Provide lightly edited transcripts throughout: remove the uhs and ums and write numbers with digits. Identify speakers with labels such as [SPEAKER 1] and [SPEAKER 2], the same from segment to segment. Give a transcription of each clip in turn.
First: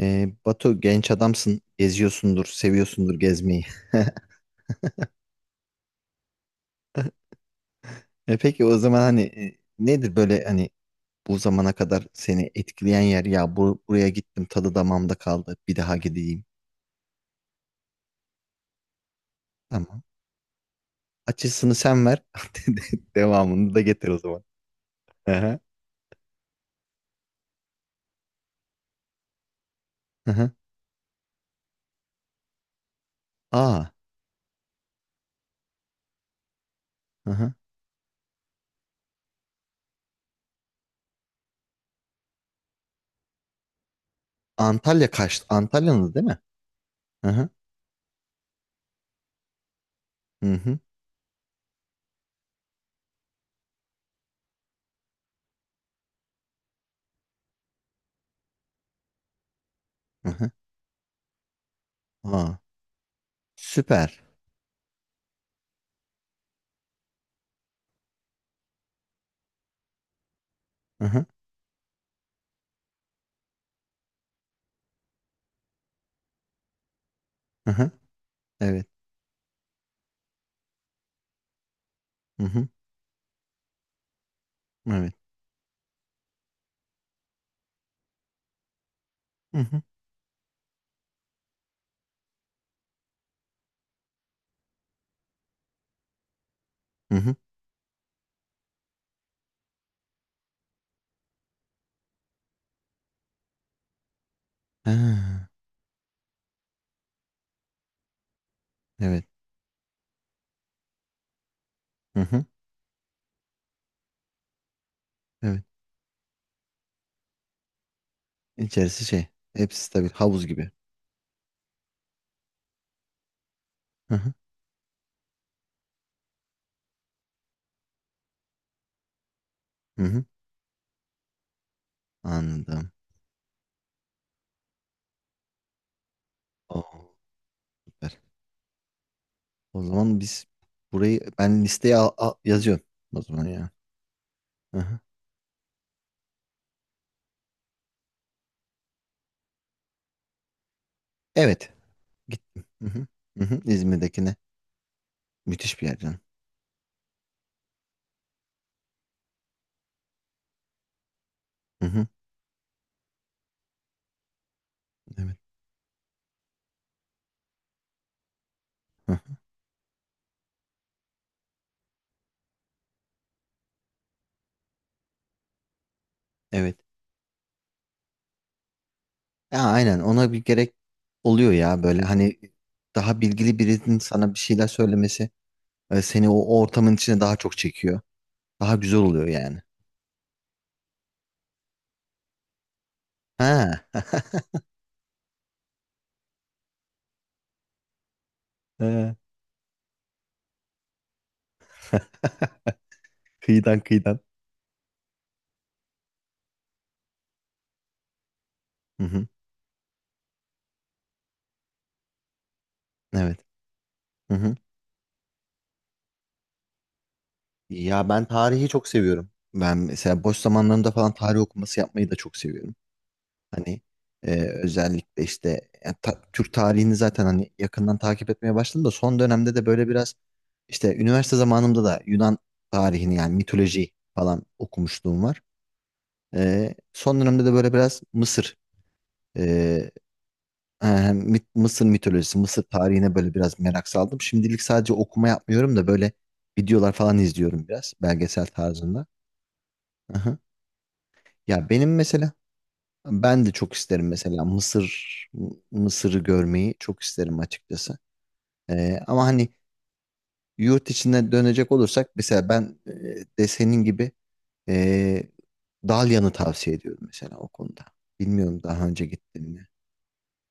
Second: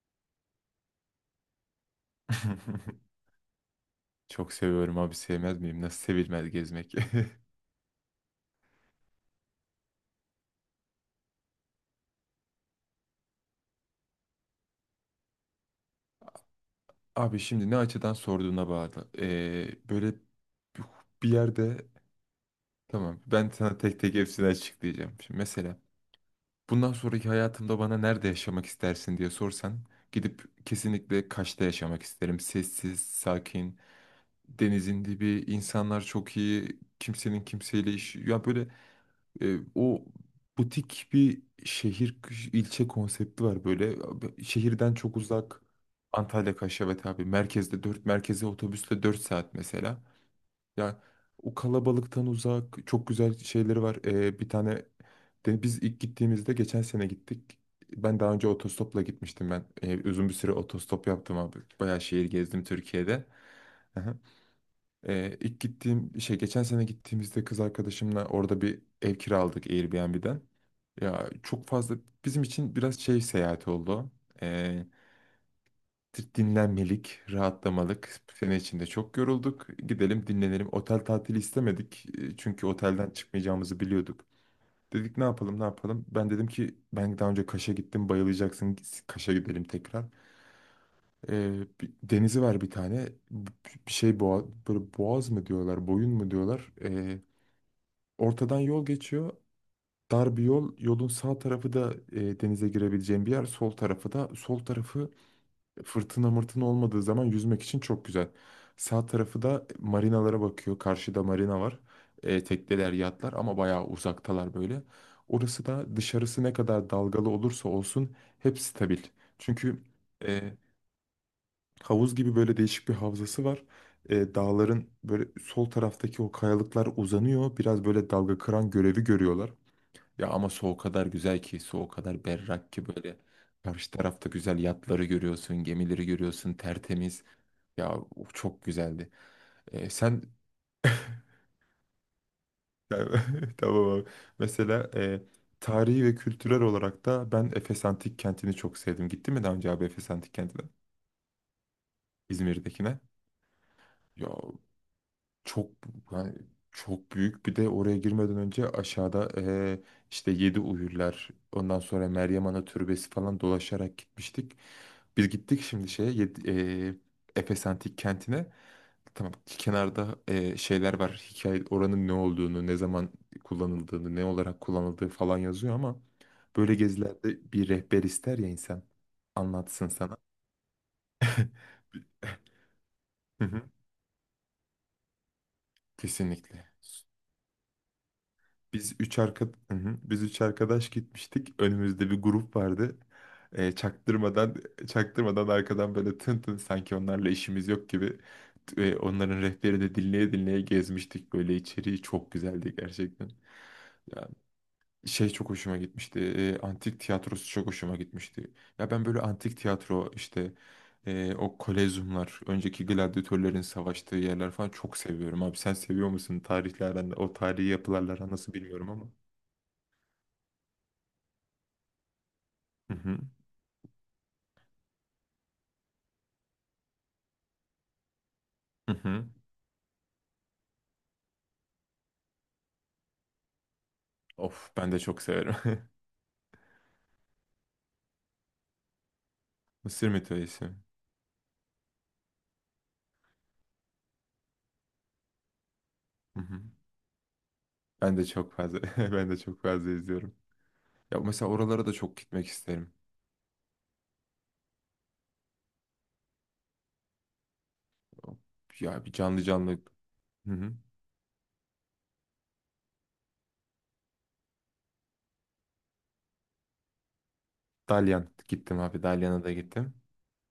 [SPEAKER 1] Batu, genç adamsın, geziyorsundur, seviyorsundur gezmeyi.
[SPEAKER 2] Çok seviyorum abi, sevmez miyim? Nasıl sevilmez gezmek?
[SPEAKER 1] E peki o zaman hani, nedir böyle, hani bu zamana kadar seni etkileyen yer, ya bu, buraya gittim, tadı damağımda kaldı, bir daha gideyim.
[SPEAKER 2] Abi şimdi ne açıdan sorduğuna bağlı.
[SPEAKER 1] Tamam.
[SPEAKER 2] Böyle bir
[SPEAKER 1] Açısını
[SPEAKER 2] yerde,
[SPEAKER 1] sen ver.
[SPEAKER 2] tamam, ben
[SPEAKER 1] Devamını
[SPEAKER 2] sana
[SPEAKER 1] da
[SPEAKER 2] tek
[SPEAKER 1] getir
[SPEAKER 2] tek
[SPEAKER 1] o zaman.
[SPEAKER 2] hepsini açıklayacağım. Şimdi
[SPEAKER 1] Aha.
[SPEAKER 2] mesela bundan sonraki hayatımda bana nerede yaşamak istersin diye sorsan,
[SPEAKER 1] Aha.
[SPEAKER 2] gidip kesinlikle Kaş'ta yaşamak isterim. Sessiz, sakin,
[SPEAKER 1] Aa.
[SPEAKER 2] denizin dibi, insanlar çok iyi, kimsenin
[SPEAKER 1] Hı.
[SPEAKER 2] kimseyle işi. Ya böyle o butik bir şehir, ilçe konsepti var böyle. Şehirden
[SPEAKER 1] Antalya
[SPEAKER 2] çok
[SPEAKER 1] Kaş.
[SPEAKER 2] uzak.
[SPEAKER 1] Antalya'nız, değil mi?
[SPEAKER 2] Antalya Kaşyabet abi,
[SPEAKER 1] Aha.
[SPEAKER 2] merkezde dört, merkeze otobüsle 4 saat mesela.
[SPEAKER 1] Hı. Hı hı.
[SPEAKER 2] Ya o kalabalıktan uzak, çok güzel şeyleri var. Bir tane de biz ilk gittiğimizde, geçen sene gittik. Ben daha önce otostopla gitmiştim ben. Uzun bir süre otostop yaptım abi. Bayağı şehir
[SPEAKER 1] Aa.
[SPEAKER 2] gezdim Türkiye'de. Aha.
[SPEAKER 1] Süper.
[SPEAKER 2] İlk gittiğim şey, geçen sene gittiğimizde kız arkadaşımla orada bir ev kiraladık Airbnb'den.
[SPEAKER 1] Aha.
[SPEAKER 2] Ya çok fazla bizim için biraz şey, seyahat oldu. Ee, Dinlenmelik,
[SPEAKER 1] Aha.
[SPEAKER 2] rahatlamalık. Bu sene
[SPEAKER 1] Evet.
[SPEAKER 2] içinde çok yorulduk. Gidelim dinlenelim. Otel tatili istemedik.
[SPEAKER 1] Hı
[SPEAKER 2] Çünkü
[SPEAKER 1] hı.
[SPEAKER 2] otelden çıkmayacağımızı biliyorduk.
[SPEAKER 1] Evet.
[SPEAKER 2] Dedik ne yapalım, ne yapalım. Ben dedim ki, ben daha önce Kaş'a gittim, bayılacaksın. Kaş'a
[SPEAKER 1] Hı
[SPEAKER 2] gidelim
[SPEAKER 1] hı.
[SPEAKER 2] tekrar. Denizi var bir tane. Bir şey boğa, böyle boğaz mı diyorlar, boyun mu diyorlar.
[SPEAKER 1] Hı hı.
[SPEAKER 2] Ortadan yol geçiyor. Dar bir yol. Yolun sağ tarafı da denize girebileceğin bir yer. Sol tarafı da sol tarafı,
[SPEAKER 1] Ha,
[SPEAKER 2] fırtına mırtına olmadığı zaman yüzmek için çok güzel. Sağ
[SPEAKER 1] evet.
[SPEAKER 2] tarafı da marinalara bakıyor. Karşıda marina var.
[SPEAKER 1] Hı hı.
[SPEAKER 2] Tekneler, yatlar, ama bayağı uzaktalar böyle.
[SPEAKER 1] Evet.
[SPEAKER 2] Orası da dışarısı ne kadar dalgalı olursa olsun hep stabil.
[SPEAKER 1] İçerisi şey.
[SPEAKER 2] Çünkü
[SPEAKER 1] Hepsi stabil. Havuz
[SPEAKER 2] e,
[SPEAKER 1] gibi.
[SPEAKER 2] havuz gibi böyle değişik bir havzası var.
[SPEAKER 1] Hı hı.
[SPEAKER 2] Dağların böyle sol taraftaki o kayalıklar uzanıyor. Biraz böyle dalga kıran görevi görüyorlar.
[SPEAKER 1] Hı hı.
[SPEAKER 2] Ya ama su o kadar güzel ki, su o kadar berrak ki,
[SPEAKER 1] Anladım.
[SPEAKER 2] böyle karşı tarafta güzel yatları görüyorsun, gemileri görüyorsun,
[SPEAKER 1] Oo,
[SPEAKER 2] tertemiz. Ya
[SPEAKER 1] süper.
[SPEAKER 2] o çok güzeldi.
[SPEAKER 1] O zaman
[SPEAKER 2] Sen
[SPEAKER 1] biz, burayı ben listeye yazıyorum o zaman ya.
[SPEAKER 2] tamam abi.
[SPEAKER 1] Hı
[SPEAKER 2] Mesela
[SPEAKER 1] hı.
[SPEAKER 2] tarihi ve kültürel olarak da ben Efes Antik Kenti'ni çok sevdim. Gittin mi daha önce abi Efes Antik Kenti'ne?
[SPEAKER 1] Evet. Gittim. Hı
[SPEAKER 2] İzmir'dekine.
[SPEAKER 1] hı. Hı hı.
[SPEAKER 2] Ya,
[SPEAKER 1] İzmir'dekine.
[SPEAKER 2] çok,
[SPEAKER 1] Müthiş bir yer canım.
[SPEAKER 2] yani çok büyük. Bir de oraya girmeden önce aşağıda işte Yedi Uyurlar, ondan
[SPEAKER 1] Hı hı.
[SPEAKER 2] sonra Meryem Ana Türbesi falan dolaşarak gitmiştik. Biz
[SPEAKER 1] Evet.
[SPEAKER 2] gittik şimdi şeye, Efes Antik Kenti'ne.
[SPEAKER 1] Hı hı.
[SPEAKER 2] Tamam, kenarda şeyler var. Hikaye oranın ne olduğunu, ne zaman kullanıldığını, ne olarak kullanıldığı falan yazıyor, ama böyle
[SPEAKER 1] Evet.
[SPEAKER 2] gezilerde bir rehber ister ya insan,
[SPEAKER 1] Ya
[SPEAKER 2] anlatsın
[SPEAKER 1] aynen,
[SPEAKER 2] sana.
[SPEAKER 1] ona bir gerek oluyor ya böyle, hani daha
[SPEAKER 2] Hı
[SPEAKER 1] bilgili
[SPEAKER 2] hı.
[SPEAKER 1] birinin sana bir şeyler söylemesi, seni o
[SPEAKER 2] Kesinlikle.
[SPEAKER 1] ortamın içine daha çok çekiyor. Daha
[SPEAKER 2] Biz
[SPEAKER 1] güzel
[SPEAKER 2] üç
[SPEAKER 1] oluyor
[SPEAKER 2] arka
[SPEAKER 1] yani.
[SPEAKER 2] Hı hı. Biz üç arkadaş gitmiştik. Önümüzde bir grup vardı.
[SPEAKER 1] Ha.
[SPEAKER 2] Çaktırmadan, çaktırmadan, arkadan böyle tın tın, sanki onlarla işimiz yok gibi,
[SPEAKER 1] He.
[SPEAKER 2] onların rehberi de dinleye dinleye gezmiştik, böyle içeriği çok güzeldi gerçekten.
[SPEAKER 1] Kıyıdan kıyıdan.
[SPEAKER 2] Ya şey, çok hoşuma gitmişti. Antik tiyatrosu çok hoşuma gitmişti. Ya
[SPEAKER 1] Hı
[SPEAKER 2] ben böyle
[SPEAKER 1] hı.
[SPEAKER 2] antik tiyatro, işte o kolezyumlar, önceki
[SPEAKER 1] Evet.
[SPEAKER 2] gladyatörlerin savaştığı
[SPEAKER 1] Hı
[SPEAKER 2] yerler
[SPEAKER 1] hı.
[SPEAKER 2] falan, çok seviyorum abi. Sen seviyor musun tarihlerden, o tarihi
[SPEAKER 1] Ya
[SPEAKER 2] yapılarla
[SPEAKER 1] ben
[SPEAKER 2] aran nasıl
[SPEAKER 1] tarihi çok
[SPEAKER 2] bilmiyorum ama.
[SPEAKER 1] seviyorum. Ben mesela boş zamanlarımda falan tarih okuması yapmayı da çok seviyorum.
[SPEAKER 2] Hı hı.
[SPEAKER 1] Hani özellikle işte ya, Türk tarihini zaten hani yakından takip etmeye başladım da,
[SPEAKER 2] Hı
[SPEAKER 1] son
[SPEAKER 2] hı.
[SPEAKER 1] dönemde de böyle biraz, işte üniversite zamanımda da Yunan tarihini, yani mitoloji falan
[SPEAKER 2] Of, ben de çok
[SPEAKER 1] okumuşluğum var.
[SPEAKER 2] severim.
[SPEAKER 1] Son dönemde de böyle biraz Mısır,
[SPEAKER 2] Mısır mitolojisi.
[SPEAKER 1] Ee, Mısır mitolojisi, Mısır tarihine böyle biraz merak saldım. Şimdilik sadece okuma yapmıyorum da böyle
[SPEAKER 2] Hı hı.
[SPEAKER 1] videolar falan izliyorum, biraz
[SPEAKER 2] Ben de
[SPEAKER 1] belgesel
[SPEAKER 2] çok fazla
[SPEAKER 1] tarzında.
[SPEAKER 2] ben de çok fazla izliyorum.
[SPEAKER 1] Aha.
[SPEAKER 2] Ya mesela
[SPEAKER 1] Ya
[SPEAKER 2] oralara da
[SPEAKER 1] benim
[SPEAKER 2] çok
[SPEAKER 1] mesela,
[SPEAKER 2] gitmek isterim.
[SPEAKER 1] ben de çok isterim mesela Mısır, Mısır'ı görmeyi çok isterim açıkçası.
[SPEAKER 2] Ya bir,
[SPEAKER 1] Ama
[SPEAKER 2] canlı
[SPEAKER 1] hani,
[SPEAKER 2] canlı. Hı hı.
[SPEAKER 1] yurt içine dönecek olursak mesela ben, de senin gibi, e, Dalyan'ı tavsiye ediyorum mesela o konuda.
[SPEAKER 2] Dalyan
[SPEAKER 1] Bilmiyorum,
[SPEAKER 2] gittim
[SPEAKER 1] daha
[SPEAKER 2] abi.
[SPEAKER 1] önce
[SPEAKER 2] Dalyan'a
[SPEAKER 1] gittin
[SPEAKER 2] da
[SPEAKER 1] mi?
[SPEAKER 2] gittim.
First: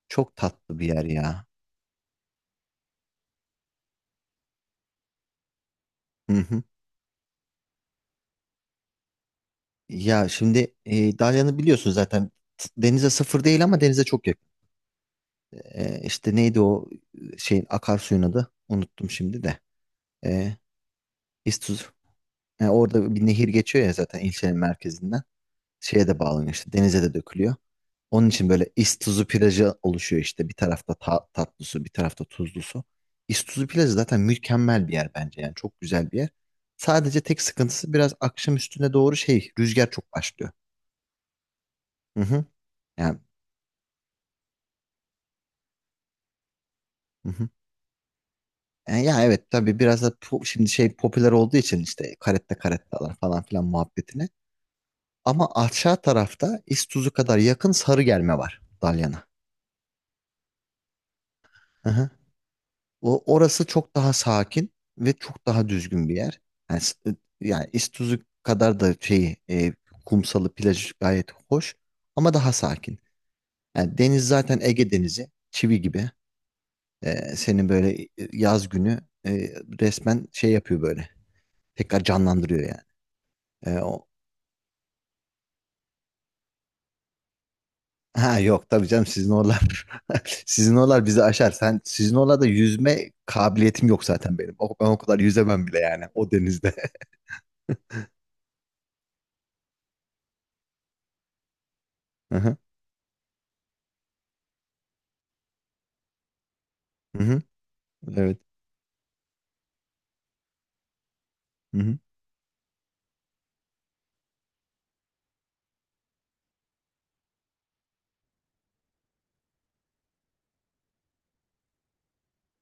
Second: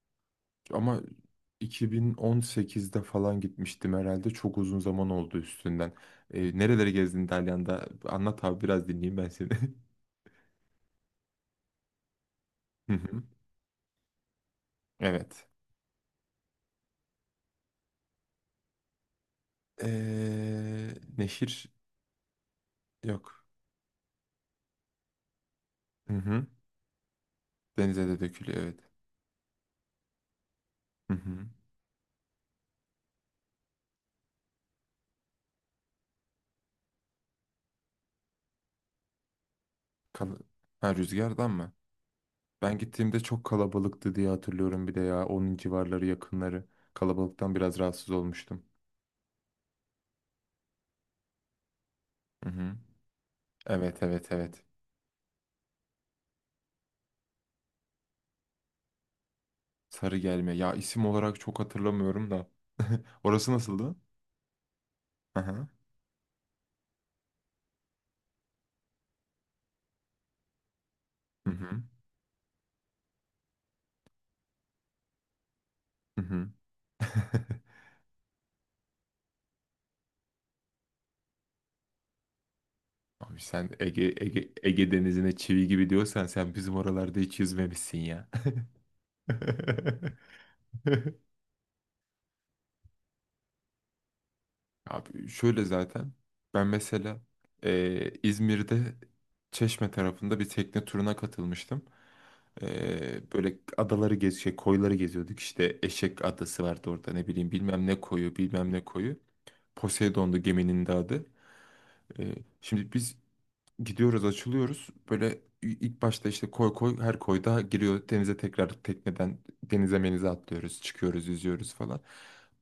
[SPEAKER 1] Çok tatlı bir
[SPEAKER 2] Ama
[SPEAKER 1] yer ya.
[SPEAKER 2] 2018'de falan gitmiştim herhalde. Çok uzun zaman oldu üstünden.
[SPEAKER 1] Hı hı.
[SPEAKER 2] Nereleri gezdin Dalyan'da? Anlat abi, biraz dinleyeyim ben seni.
[SPEAKER 1] Ya şimdi Dalyan'ı biliyorsun zaten,
[SPEAKER 2] Hı
[SPEAKER 1] denize
[SPEAKER 2] hı.
[SPEAKER 1] sıfır değil ama denize çok yakın.
[SPEAKER 2] Evet.
[SPEAKER 1] İşte neydi o, şeyin, akarsuyun adı? Unuttum şimdi de. E,
[SPEAKER 2] Neşir
[SPEAKER 1] İstuz. Orada bir
[SPEAKER 2] yok.
[SPEAKER 1] nehir geçiyor ya zaten, ilçenin merkezinden. Şeye
[SPEAKER 2] Hı
[SPEAKER 1] de
[SPEAKER 2] hı.
[SPEAKER 1] bağlanıyor, işte denize de dökülüyor.
[SPEAKER 2] Denize de
[SPEAKER 1] Onun için
[SPEAKER 2] dökülüyor,
[SPEAKER 1] böyle
[SPEAKER 2] evet.
[SPEAKER 1] İstuzu plajı oluşuyor, işte bir tarafta
[SPEAKER 2] Hı hı.
[SPEAKER 1] tatlı su, bir tarafta tuzlu su. İstuzu plajı zaten mükemmel bir yer bence, yani çok güzel bir yer. Sadece tek sıkıntısı, biraz akşam üstüne doğru şey, rüzgar çok
[SPEAKER 2] Kal-
[SPEAKER 1] başlıyor.
[SPEAKER 2] ha, rüzgardan mı?
[SPEAKER 1] Hı hı.
[SPEAKER 2] Ben
[SPEAKER 1] Yani
[SPEAKER 2] gittiğimde çok kalabalıktı diye hatırlıyorum bir de ya. Onun civarları, yakınları.
[SPEAKER 1] hı hı.
[SPEAKER 2] Kalabalıktan biraz rahatsız olmuştum.
[SPEAKER 1] Ya evet tabii, biraz da şimdi şey popüler olduğu için, işte
[SPEAKER 2] Hı
[SPEAKER 1] karette
[SPEAKER 2] hı.
[SPEAKER 1] karettalar falan filan
[SPEAKER 2] Evet, evet,
[SPEAKER 1] muhabbetine.
[SPEAKER 2] evet.
[SPEAKER 1] Ama aşağı tarafta, İztuzu kadar yakın Sarıgelme var Dalyan'a.
[SPEAKER 2] Sarı gelme. Ya isim olarak çok
[SPEAKER 1] Hı hı.
[SPEAKER 2] hatırlamıyorum da.
[SPEAKER 1] O,
[SPEAKER 2] Orası
[SPEAKER 1] orası çok
[SPEAKER 2] nasıldı?
[SPEAKER 1] daha sakin ve
[SPEAKER 2] Hı
[SPEAKER 1] çok
[SPEAKER 2] hı.
[SPEAKER 1] daha düzgün bir yer. Yani, yani İztuzu kadar da şeyi, kumsalı, plajı gayet
[SPEAKER 2] Hı hı.
[SPEAKER 1] hoş, ama daha sakin. Yani deniz zaten, Ege Denizi çivi gibi.
[SPEAKER 2] Hı hı.
[SPEAKER 1] Seni böyle, yaz günü, e, resmen şey yapıyor böyle. Tekrar canlandırıyor
[SPEAKER 2] Abi sen
[SPEAKER 1] yani.
[SPEAKER 2] Ege, Ege, Ege Denizi'ne çivi gibi diyorsan, sen bizim oralarda hiç yüzmemişsin ya.
[SPEAKER 1] Ha yok tabii canım, sizin oralar sizin oralar bizi aşar. Sen, sizin oralarda yüzme kabiliyetim yok zaten benim. Ben o kadar
[SPEAKER 2] Abi şöyle
[SPEAKER 1] yüzemem bile yani,
[SPEAKER 2] zaten,
[SPEAKER 1] o
[SPEAKER 2] ben
[SPEAKER 1] denizde.
[SPEAKER 2] mesela İzmir'de, Çeşme tarafında bir tekne turuna katılmıştım.
[SPEAKER 1] Hı hı.
[SPEAKER 2] Böyle adaları gez, şey, koyları geziyorduk. İşte Eşek Adası vardı orada,
[SPEAKER 1] Hı
[SPEAKER 2] ne
[SPEAKER 1] hı.
[SPEAKER 2] bileyim, bilmem ne koyu,
[SPEAKER 1] Evet.
[SPEAKER 2] bilmem ne koyu. Poseidon'du geminin de adı.
[SPEAKER 1] Hı hı.
[SPEAKER 2] Eee, şimdi biz Gidiyoruz, açılıyoruz. Böyle ilk başta işte koy koy, her koyda giriyor denize, tekrar tekneden denize menize atlıyoruz, çıkıyoruz, yüzüyoruz falan.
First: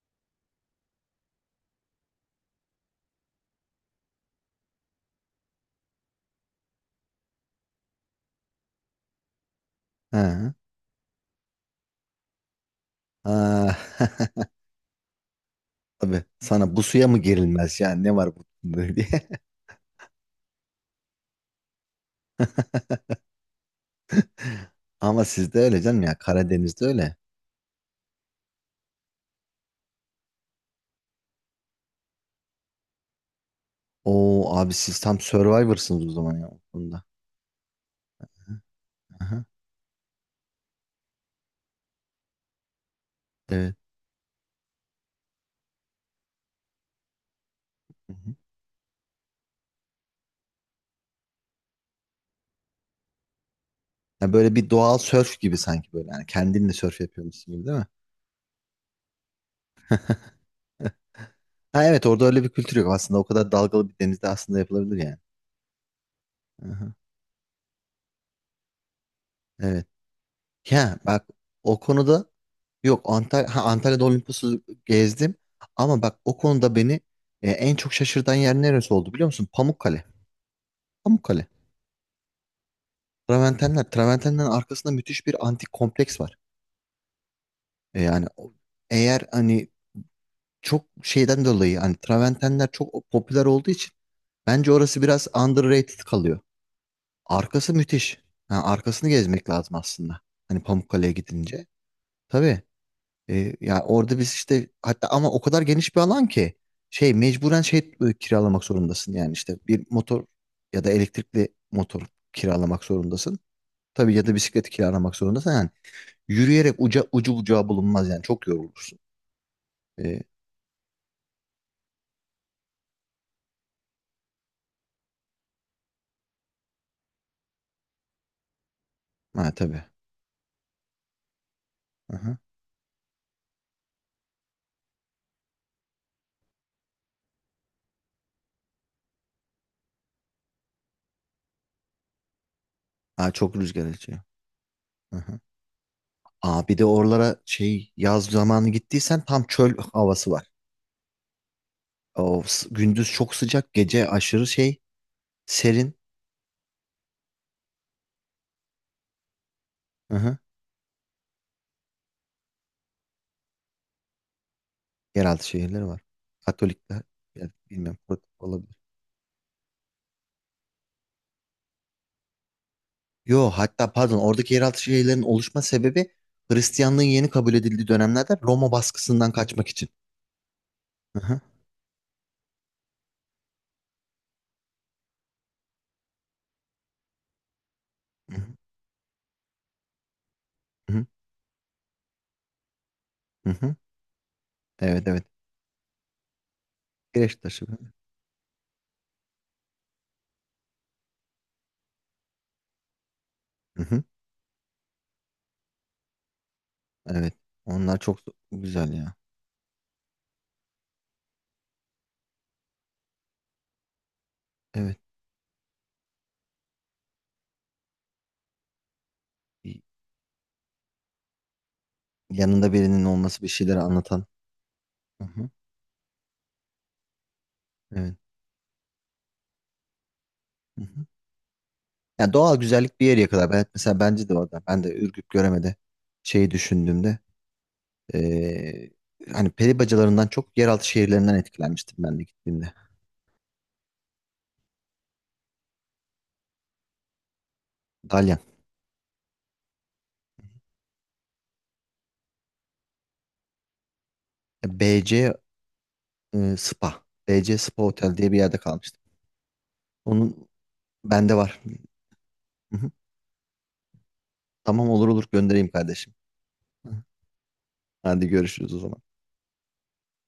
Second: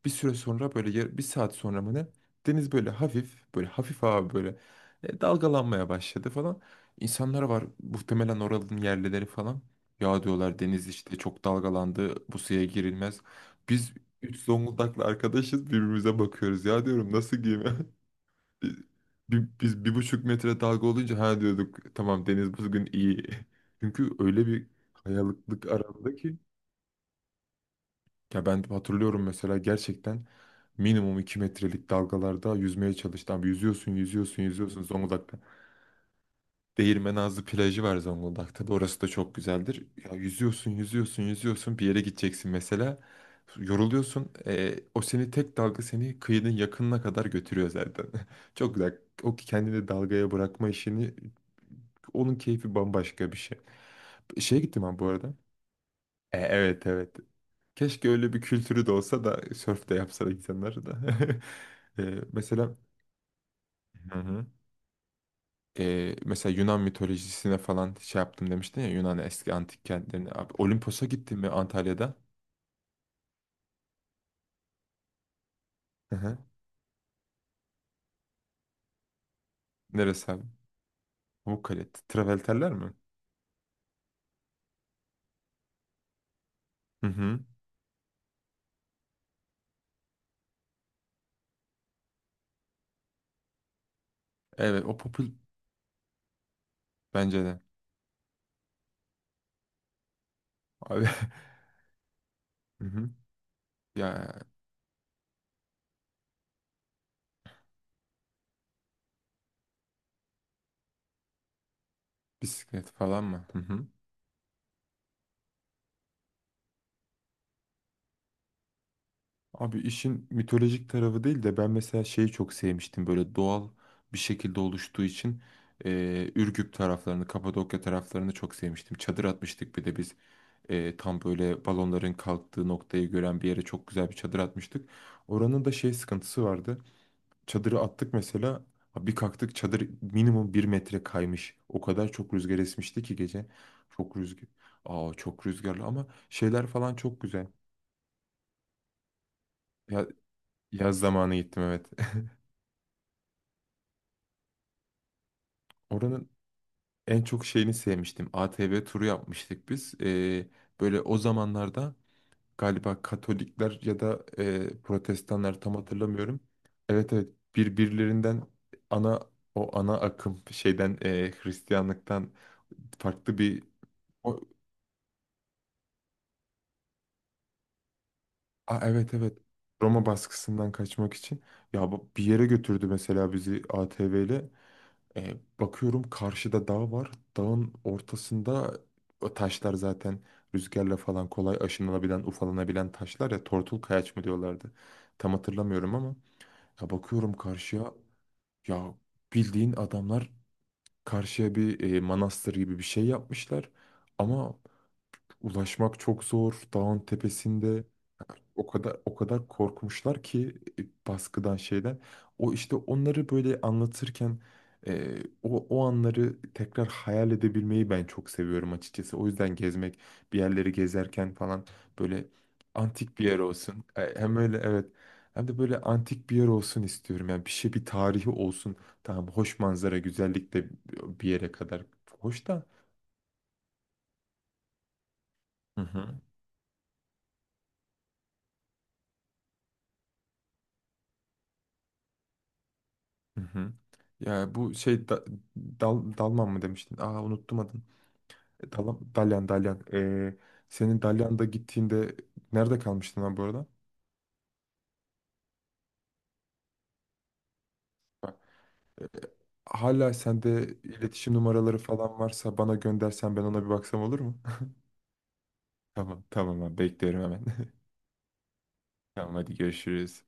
[SPEAKER 2] Bir süre sonra böyle 1 saat sonra mı ne? Deniz böyle hafif, böyle hafif abi, böyle dalgalanmaya başladı falan. İnsanlar var, muhtemelen oranın yerlileri falan. Ya
[SPEAKER 1] Ha.
[SPEAKER 2] diyorlar, deniz işte çok dalgalandı, bu suya girilmez.
[SPEAKER 1] Ha.
[SPEAKER 2] Biz üç Zonguldaklı arkadaşız, birbirimize
[SPEAKER 1] Tabii,
[SPEAKER 2] bakıyoruz.
[SPEAKER 1] sana bu
[SPEAKER 2] Ya
[SPEAKER 1] suya
[SPEAKER 2] diyorum,
[SPEAKER 1] mı
[SPEAKER 2] nasıl giyme?
[SPEAKER 1] girilmez yani, ne var bu diye.
[SPEAKER 2] Bir, biz 1,5 metre dalga olunca ha diyorduk, tamam deniz bugün iyi. Çünkü öyle bir
[SPEAKER 1] Ama sizde
[SPEAKER 2] kayalıklık
[SPEAKER 1] öyle canım,
[SPEAKER 2] aradı
[SPEAKER 1] ya
[SPEAKER 2] ki,
[SPEAKER 1] Karadeniz'de öyle.
[SPEAKER 2] ya ben hatırlıyorum mesela, gerçekten minimum 2 metrelik dalgalarda yüzmeye çalıştım. Abi yüzüyorsun, yüzüyorsun,
[SPEAKER 1] Oo abi,
[SPEAKER 2] yüzüyorsun
[SPEAKER 1] siz tam
[SPEAKER 2] Zonguldak'ta.
[SPEAKER 1] Survivor'sınız o zaman ya o konuda.
[SPEAKER 2] Değirmenazlı plajı var Zonguldak'ta, da orası da çok
[SPEAKER 1] Aha,
[SPEAKER 2] güzeldir. Ya yüzüyorsun, yüzüyorsun, yüzüyorsun, bir yere gideceksin mesela.
[SPEAKER 1] evet.
[SPEAKER 2] Yoruluyorsun. O seni tek dalga, seni kıyının yakınına kadar götürüyor zaten.
[SPEAKER 1] Hı hı.
[SPEAKER 2] Çok güzel. O kendini dalgaya bırakma işini, onun keyfi bambaşka bir şey.
[SPEAKER 1] Ya böyle
[SPEAKER 2] Şeye
[SPEAKER 1] bir
[SPEAKER 2] gittim
[SPEAKER 1] doğal
[SPEAKER 2] ben bu arada.
[SPEAKER 1] sörf gibi sanki böyle. Yani kendinle
[SPEAKER 2] Evet,
[SPEAKER 1] sörf
[SPEAKER 2] evet.
[SPEAKER 1] yapıyormuşsun gibi, değil mi?
[SPEAKER 2] Keşke öyle bir kültürü de olsa da, sörf de yapsa da insanlar da.
[SPEAKER 1] Ha
[SPEAKER 2] E,
[SPEAKER 1] evet, orada öyle bir kültür
[SPEAKER 2] mesela
[SPEAKER 1] yok aslında. O kadar dalgalı bir
[SPEAKER 2] Hı
[SPEAKER 1] denizde
[SPEAKER 2] hı.
[SPEAKER 1] aslında yapılabilir yani.
[SPEAKER 2] Mesela Yunan
[SPEAKER 1] Aha,
[SPEAKER 2] mitolojisine falan şey yaptım demiştin ya, Yunan eski
[SPEAKER 1] evet.
[SPEAKER 2] antik kentlerine. Abi
[SPEAKER 1] Ya
[SPEAKER 2] Olimpos'a
[SPEAKER 1] bak,
[SPEAKER 2] gittin mi
[SPEAKER 1] o
[SPEAKER 2] Antalya'da?
[SPEAKER 1] konuda yok Antalya, ha, Antalya'da Olimpos'u gezdim. Ama
[SPEAKER 2] Hı
[SPEAKER 1] bak o
[SPEAKER 2] hı.
[SPEAKER 1] konuda beni en çok şaşırtan yer neresi oldu biliyor musun? Pamukkale.
[SPEAKER 2] Neresi abi?
[SPEAKER 1] Pamukkale.
[SPEAKER 2] Pamukkale. Travelterler mi?
[SPEAKER 1] Traventenler. Traventenlerin arkasında müthiş bir antik kompleks var.
[SPEAKER 2] Hı hı.
[SPEAKER 1] Yani eğer hani, çok şeyden dolayı, hani Traventenler çok popüler olduğu için, bence
[SPEAKER 2] Evet, o
[SPEAKER 1] orası biraz
[SPEAKER 2] popül
[SPEAKER 1] underrated kalıyor.
[SPEAKER 2] bence de.
[SPEAKER 1] Arkası müthiş. Ha, arkasını gezmek lazım aslında, hani
[SPEAKER 2] Abi.
[SPEAKER 1] Pamukkale'ye gidince. Tabii.
[SPEAKER 2] Hı hı.
[SPEAKER 1] Ya orada biz,
[SPEAKER 2] Ya
[SPEAKER 1] işte hatta, ama o kadar geniş bir alan ki, şey mecburen şey kiralamak zorundasın, yani işte bir motor ya da elektrikli motor kiralamak
[SPEAKER 2] bisiklet falan
[SPEAKER 1] zorundasın.
[SPEAKER 2] mı? Hı hı.
[SPEAKER 1] Tabii, ya da bisiklet kiralamak zorundasın. Yani yürüyerek ucu bucağı bulunmaz yani, çok yorulursun.
[SPEAKER 2] Abi
[SPEAKER 1] E,
[SPEAKER 2] işin mitolojik tarafı değil de, ben mesela şeyi çok sevmiştim, böyle doğal bir şekilde oluştuğu için Ürgüp taraflarını, Kapadokya taraflarını çok sevmiştim. Çadır
[SPEAKER 1] ha,
[SPEAKER 2] atmıştık
[SPEAKER 1] tabii.
[SPEAKER 2] bir de biz, tam böyle balonların
[SPEAKER 1] Aha.
[SPEAKER 2] kalktığı noktayı gören bir yere çok güzel bir çadır atmıştık. Oranın da şey sıkıntısı vardı. Çadırı attık mesela, ha bir kalktık çadır minimum 1 metre kaymış. O kadar çok rüzgar esmişti ki
[SPEAKER 1] Ha,
[SPEAKER 2] gece.
[SPEAKER 1] çok rüzgar
[SPEAKER 2] Çok
[SPEAKER 1] esiyor.
[SPEAKER 2] rüzgar. Aa,
[SPEAKER 1] Aha.
[SPEAKER 2] çok rüzgarlı, ama
[SPEAKER 1] Aa,
[SPEAKER 2] şeyler
[SPEAKER 1] bir de
[SPEAKER 2] falan çok
[SPEAKER 1] oralara
[SPEAKER 2] güzel.
[SPEAKER 1] şey, yaz zamanı gittiysen tam çöl
[SPEAKER 2] Ya,
[SPEAKER 1] havası var.
[SPEAKER 2] yaz zamanı gittim, evet.
[SPEAKER 1] Gündüz çok sıcak, gece aşırı şey, serin.
[SPEAKER 2] Oranın en çok şeyini sevmiştim. ATV turu yapmıştık biz.
[SPEAKER 1] Hı hı.
[SPEAKER 2] Böyle o zamanlarda galiba Katolikler ya da
[SPEAKER 1] Yeraltı
[SPEAKER 2] Protestanlar, tam
[SPEAKER 1] şehirleri var.
[SPEAKER 2] hatırlamıyorum.
[SPEAKER 1] Katolikler,
[SPEAKER 2] Evet, evet,
[SPEAKER 1] ya bilmiyorum,
[SPEAKER 2] birbirlerinden,
[SPEAKER 1] Protestan olabilir.
[SPEAKER 2] ana, o ana akım şeyden, Hristiyanlıktan farklı
[SPEAKER 1] Yo,
[SPEAKER 2] bir,
[SPEAKER 1] hatta pardon,
[SPEAKER 2] o,
[SPEAKER 1] oradaki yeraltı şehirlerin oluşma sebebi, Hristiyanlığın yeni kabul edildiği dönemlerde Roma
[SPEAKER 2] aa, evet
[SPEAKER 1] baskısından
[SPEAKER 2] evet,
[SPEAKER 1] kaçmak için.
[SPEAKER 2] Roma baskısından kaçmak
[SPEAKER 1] Hı hı.
[SPEAKER 2] için, bir yere götürdü mesela bizi ATV ile. E, Bakıyorum karşıda dağ var. Dağın
[SPEAKER 1] Hı
[SPEAKER 2] ortasında o taşlar zaten rüzgarla
[SPEAKER 1] hı.
[SPEAKER 2] falan kolay aşınılabilen, ufalanabilen taşlar ya,
[SPEAKER 1] Hı hı.
[SPEAKER 2] tortul kayaç mı diyorlardı.
[SPEAKER 1] Evet, evet.
[SPEAKER 2] Tam hatırlamıyorum ama, ya bakıyorum
[SPEAKER 1] Kireç taşı.
[SPEAKER 2] karşıya, ya bildiğin adamlar karşıya bir manastır gibi bir şey yapmışlar.
[SPEAKER 1] Hı hı.
[SPEAKER 2] Ama ulaşmak çok zor. Dağın
[SPEAKER 1] Evet.
[SPEAKER 2] tepesinde
[SPEAKER 1] Onlar çok
[SPEAKER 2] o
[SPEAKER 1] güzel
[SPEAKER 2] kadar,
[SPEAKER 1] ya.
[SPEAKER 2] o kadar korkmuşlar ki baskıdan, şeyden. O işte onları böyle anlatırken,
[SPEAKER 1] Evet.
[SPEAKER 2] e, o, o anları tekrar hayal edebilmeyi ben çok seviyorum açıkçası. O yüzden gezmek, bir yerleri gezerken falan, böyle
[SPEAKER 1] Yanında birinin
[SPEAKER 2] antik bir yer
[SPEAKER 1] olması, bir şeyleri
[SPEAKER 2] olsun.
[SPEAKER 1] anlatan.
[SPEAKER 2] Hem öyle, evet.
[SPEAKER 1] Hı
[SPEAKER 2] Hem
[SPEAKER 1] hı.
[SPEAKER 2] de böyle antik bir yer olsun istiyorum. Yani bir şey, bir
[SPEAKER 1] Evet.
[SPEAKER 2] tarihi olsun. Tamam, hoş manzara, güzellik de
[SPEAKER 1] Hı hı.
[SPEAKER 2] bir yere kadar
[SPEAKER 1] Yani,
[SPEAKER 2] hoş
[SPEAKER 1] doğal
[SPEAKER 2] da.
[SPEAKER 1] güzellik bir yere kadar. Ben mesela, bence de orada. Ben de Ürgüp Göreme'de
[SPEAKER 2] Hı hı.
[SPEAKER 1] şeyi düşündüğümde, eee, hani peri bacalarından çok yeraltı şehirlerinden etkilenmiştim, ben de gittiğimde.
[SPEAKER 2] Hı hı. Ya bu şey da, dalman mı demiştin? Aa, unuttum adını.
[SPEAKER 1] Dalyan.
[SPEAKER 2] Dalyan, Dalyan, Dalyan. Senin Dalyan'da gittiğinde nerede kalmıştın lan bu arada?
[SPEAKER 1] BC Spa. BC Spa Otel diye bir
[SPEAKER 2] Bak,
[SPEAKER 1] yerde kalmıştım.
[SPEAKER 2] hala
[SPEAKER 1] Onun
[SPEAKER 2] sende
[SPEAKER 1] bende
[SPEAKER 2] iletişim
[SPEAKER 1] var.
[SPEAKER 2] numaraları falan varsa, bana
[SPEAKER 1] Hı hı.
[SPEAKER 2] göndersen ben ona bir baksam, olur mu?
[SPEAKER 1] Tamam, olur olur, göndereyim kardeşim.
[SPEAKER 2] Tamam, tamam abi,
[SPEAKER 1] Hı.
[SPEAKER 2] bekliyorum hemen.
[SPEAKER 1] Hadi görüşürüz o zaman.
[SPEAKER 2] Tamam, hadi görüşürüz.